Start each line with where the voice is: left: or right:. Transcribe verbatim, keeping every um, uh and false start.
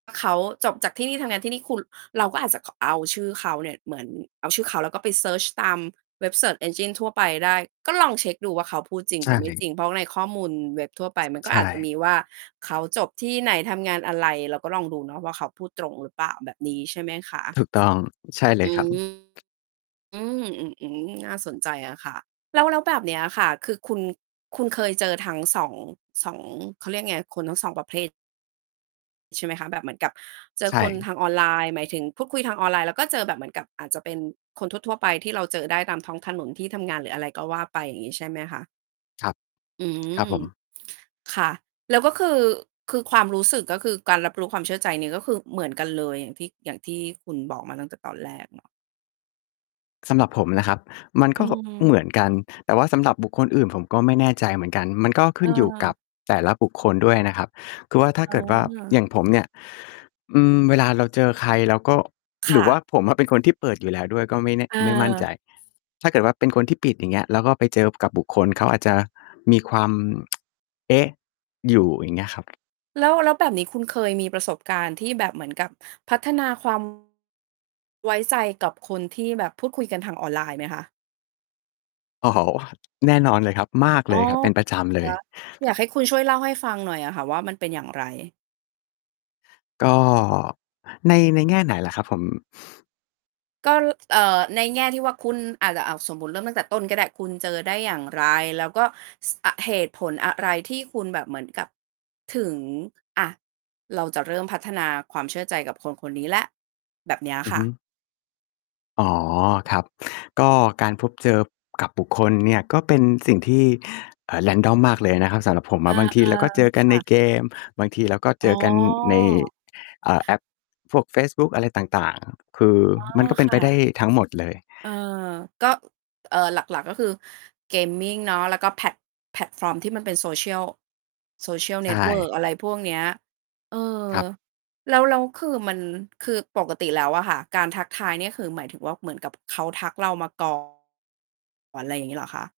right: เขาจบจากที่นี่ ทำงานที่นี่ คุณ เราก็อาจจะ ข เอาชื่อเขาเนี่ย เหมือนเอาชื่อเขา แล้วก็ไปเซิร์ชตามเว็บ Search Engine ทั่วไปได้ ก็ลองเช็กดูว่า เขาพูดจริ
left: ใ
right: ง
left: ช
right: หรือไม่จ
left: ่
right: ริง เพราะว่าในข้อมูลเว็บทั่วไปมันก็
left: ใช
right: อาจจะ
left: ่
right: มีว่า เขาจบที่ไหน ทำงานอะไร เราก็ลองดูเนาะว่า เขาพูดตรงหรือเปล่า แบบนี้ใช่ไหมคะ?
left: ถูกต้อง ใช่เล
right: อ
left: ย
right: ื
left: ครับ
right: ม อืม อือ อืม น่าสนใจอะค่ะ แล้ว แล้วแบบเนี้ยค่ะ คือคุณ คุณเคยเจอทั้ง สอง สอง เขาเรียกไง คนทั้ง สอง ประเภท ใช่ไหมคะ? แบบเหมือนกับเจ
left: ใ
right: อ
left: ช
right: คนท
left: ่
right: างออนไลน์ หมายถึงพูดคุยทางออนไลน์ แล้วก็เจอแบบเหมือนกับ อาจจะเป็นคนทั่ว ๆ ไปที่เราเจอได้ตามท้องถนน ที่ทำงาน หรืออะไรก็ว่าไป อย่างงี้ ใช่ไหมคะ?
left: ครับ
right: อืม
left: ครับผม
right: ค่ะ แล้วก็คือ คือ ความรู้สึก ก็คือการรับรู้ความเชื่อใจนี่ก็คือเหมือนกันเลย อย่างที่ อย่างที่คุณบอกมาตั้งแต่ตอนแรกเนาะ
left: สำหรับผมนะครับ มัน
right: อ
left: ก
right: ื
left: ็แบบเ
right: ม
left: หมือนกัน แต่ว่าสำหรับบุคคลอื่นผมก็ไม่แน่ใจเหมือนกัน มันก็ขึ้นอยู่ก
right: เออ
left: ับแต่ละบุคคลด้วยนะครับ คือว่าถ้า
right: อ
left: เกิดว่า อย
right: า
left: ่างผมเนี่ย อืม เวลาเราเจอใคร เราก็
right: ค
left: หร
right: ่
left: ือว
right: ะ
left: ่า ผมอะเป็นคนที่เปิดอยู่แล้วด้วย ก็ไม่แน่ ไม่มั่นใจ
right: เออ
left: ถ้าเกิดว่าเป็นคนที่ปิด อย่างเงี้ย แล้วก็ไปเจอกับบุคคล เขาอาจจะมีความ เอ๊ะ อยู่ อย่างเงี้ยครับ
right: แล้ว แล้วแบบนี้คุณเคยมีประสบการณ์ที่แบบเหมือนกับพัฒนา ความ ไว้ใจกับคนที่แบบพูดคุยกันทางออนไลน์ไหมคะ?
left: อ๋อ แน่นอนเลยครับ มาก
right: อ๋
left: เล
right: อ
left: ยครับ เป็นประจำเ
right: ค
left: ล
right: ่
left: ย
right: ะ อยากให้คุณช่วยเล่าให้ฟังหน่อยอะค่ะว่า มันเป็นอย่างไร?
left: ก็ ใน ในแง่ไหนล่ะครับผม?
right: ก็ เอ่อ ในแง่ที่ว่าคุณอาจจะ อ้าว สมมุติเริ่มตั้งแต่ต้นก็ได้ คุณเจอได้อย่างไร? แล้วก็ ส อ เหตุผลอะไรที่คุณแบบเหมือนกับ ถึง อะ เราจะเริ่มพัฒนาความเชื่อใจกับคนคนนี้แล้ว? แบบเนี้ย
left: อื
right: ค
left: อ
right: ่
left: ฮึ
right: ะ
left: อ๋อ ครับ ก็การพบเจอกับบุคคลเนี่ย ก็เป็นสิ่งที่ เอ่อ random มากเลยนะครับ สำหรับผม
right: อ
left: อ
right: า
left: ะ บางทีเราก็เจอก
right: ๆ
left: ั
right: ค
left: น
right: ่
left: ใน
right: ะ
left: เกม บางทีเราก็เ
right: อ๋
left: จอกันใน
right: อ
left: อ่า แอปพวกเฟซบุ๊ก อะไรต่าง ๆ คือ
right: อ๋อ
left: มันก็เป็
right: ค
left: นไ
right: ่
left: ปได
right: ะ
left: ้ทั้งหมดเลย
right: เออ ก็ เอ่อ หลัก ๆ ก็คือ gaming เนาะ แล้วก็แพลต แพลตฟอร์มที่มันเป็น social social
left: ใช
right: network
left: ่
right: อะไรพวกเนี้ย เออ
left: ครับ
right: แล้ว แล้วคือมัน คือปกติแล้วอะค่ะการทักทายเนี่ยคือ หมายถึงว่า เหมือนกับเขาทักเรามา ก่อน ไรอย่างงี้เหรอคะ?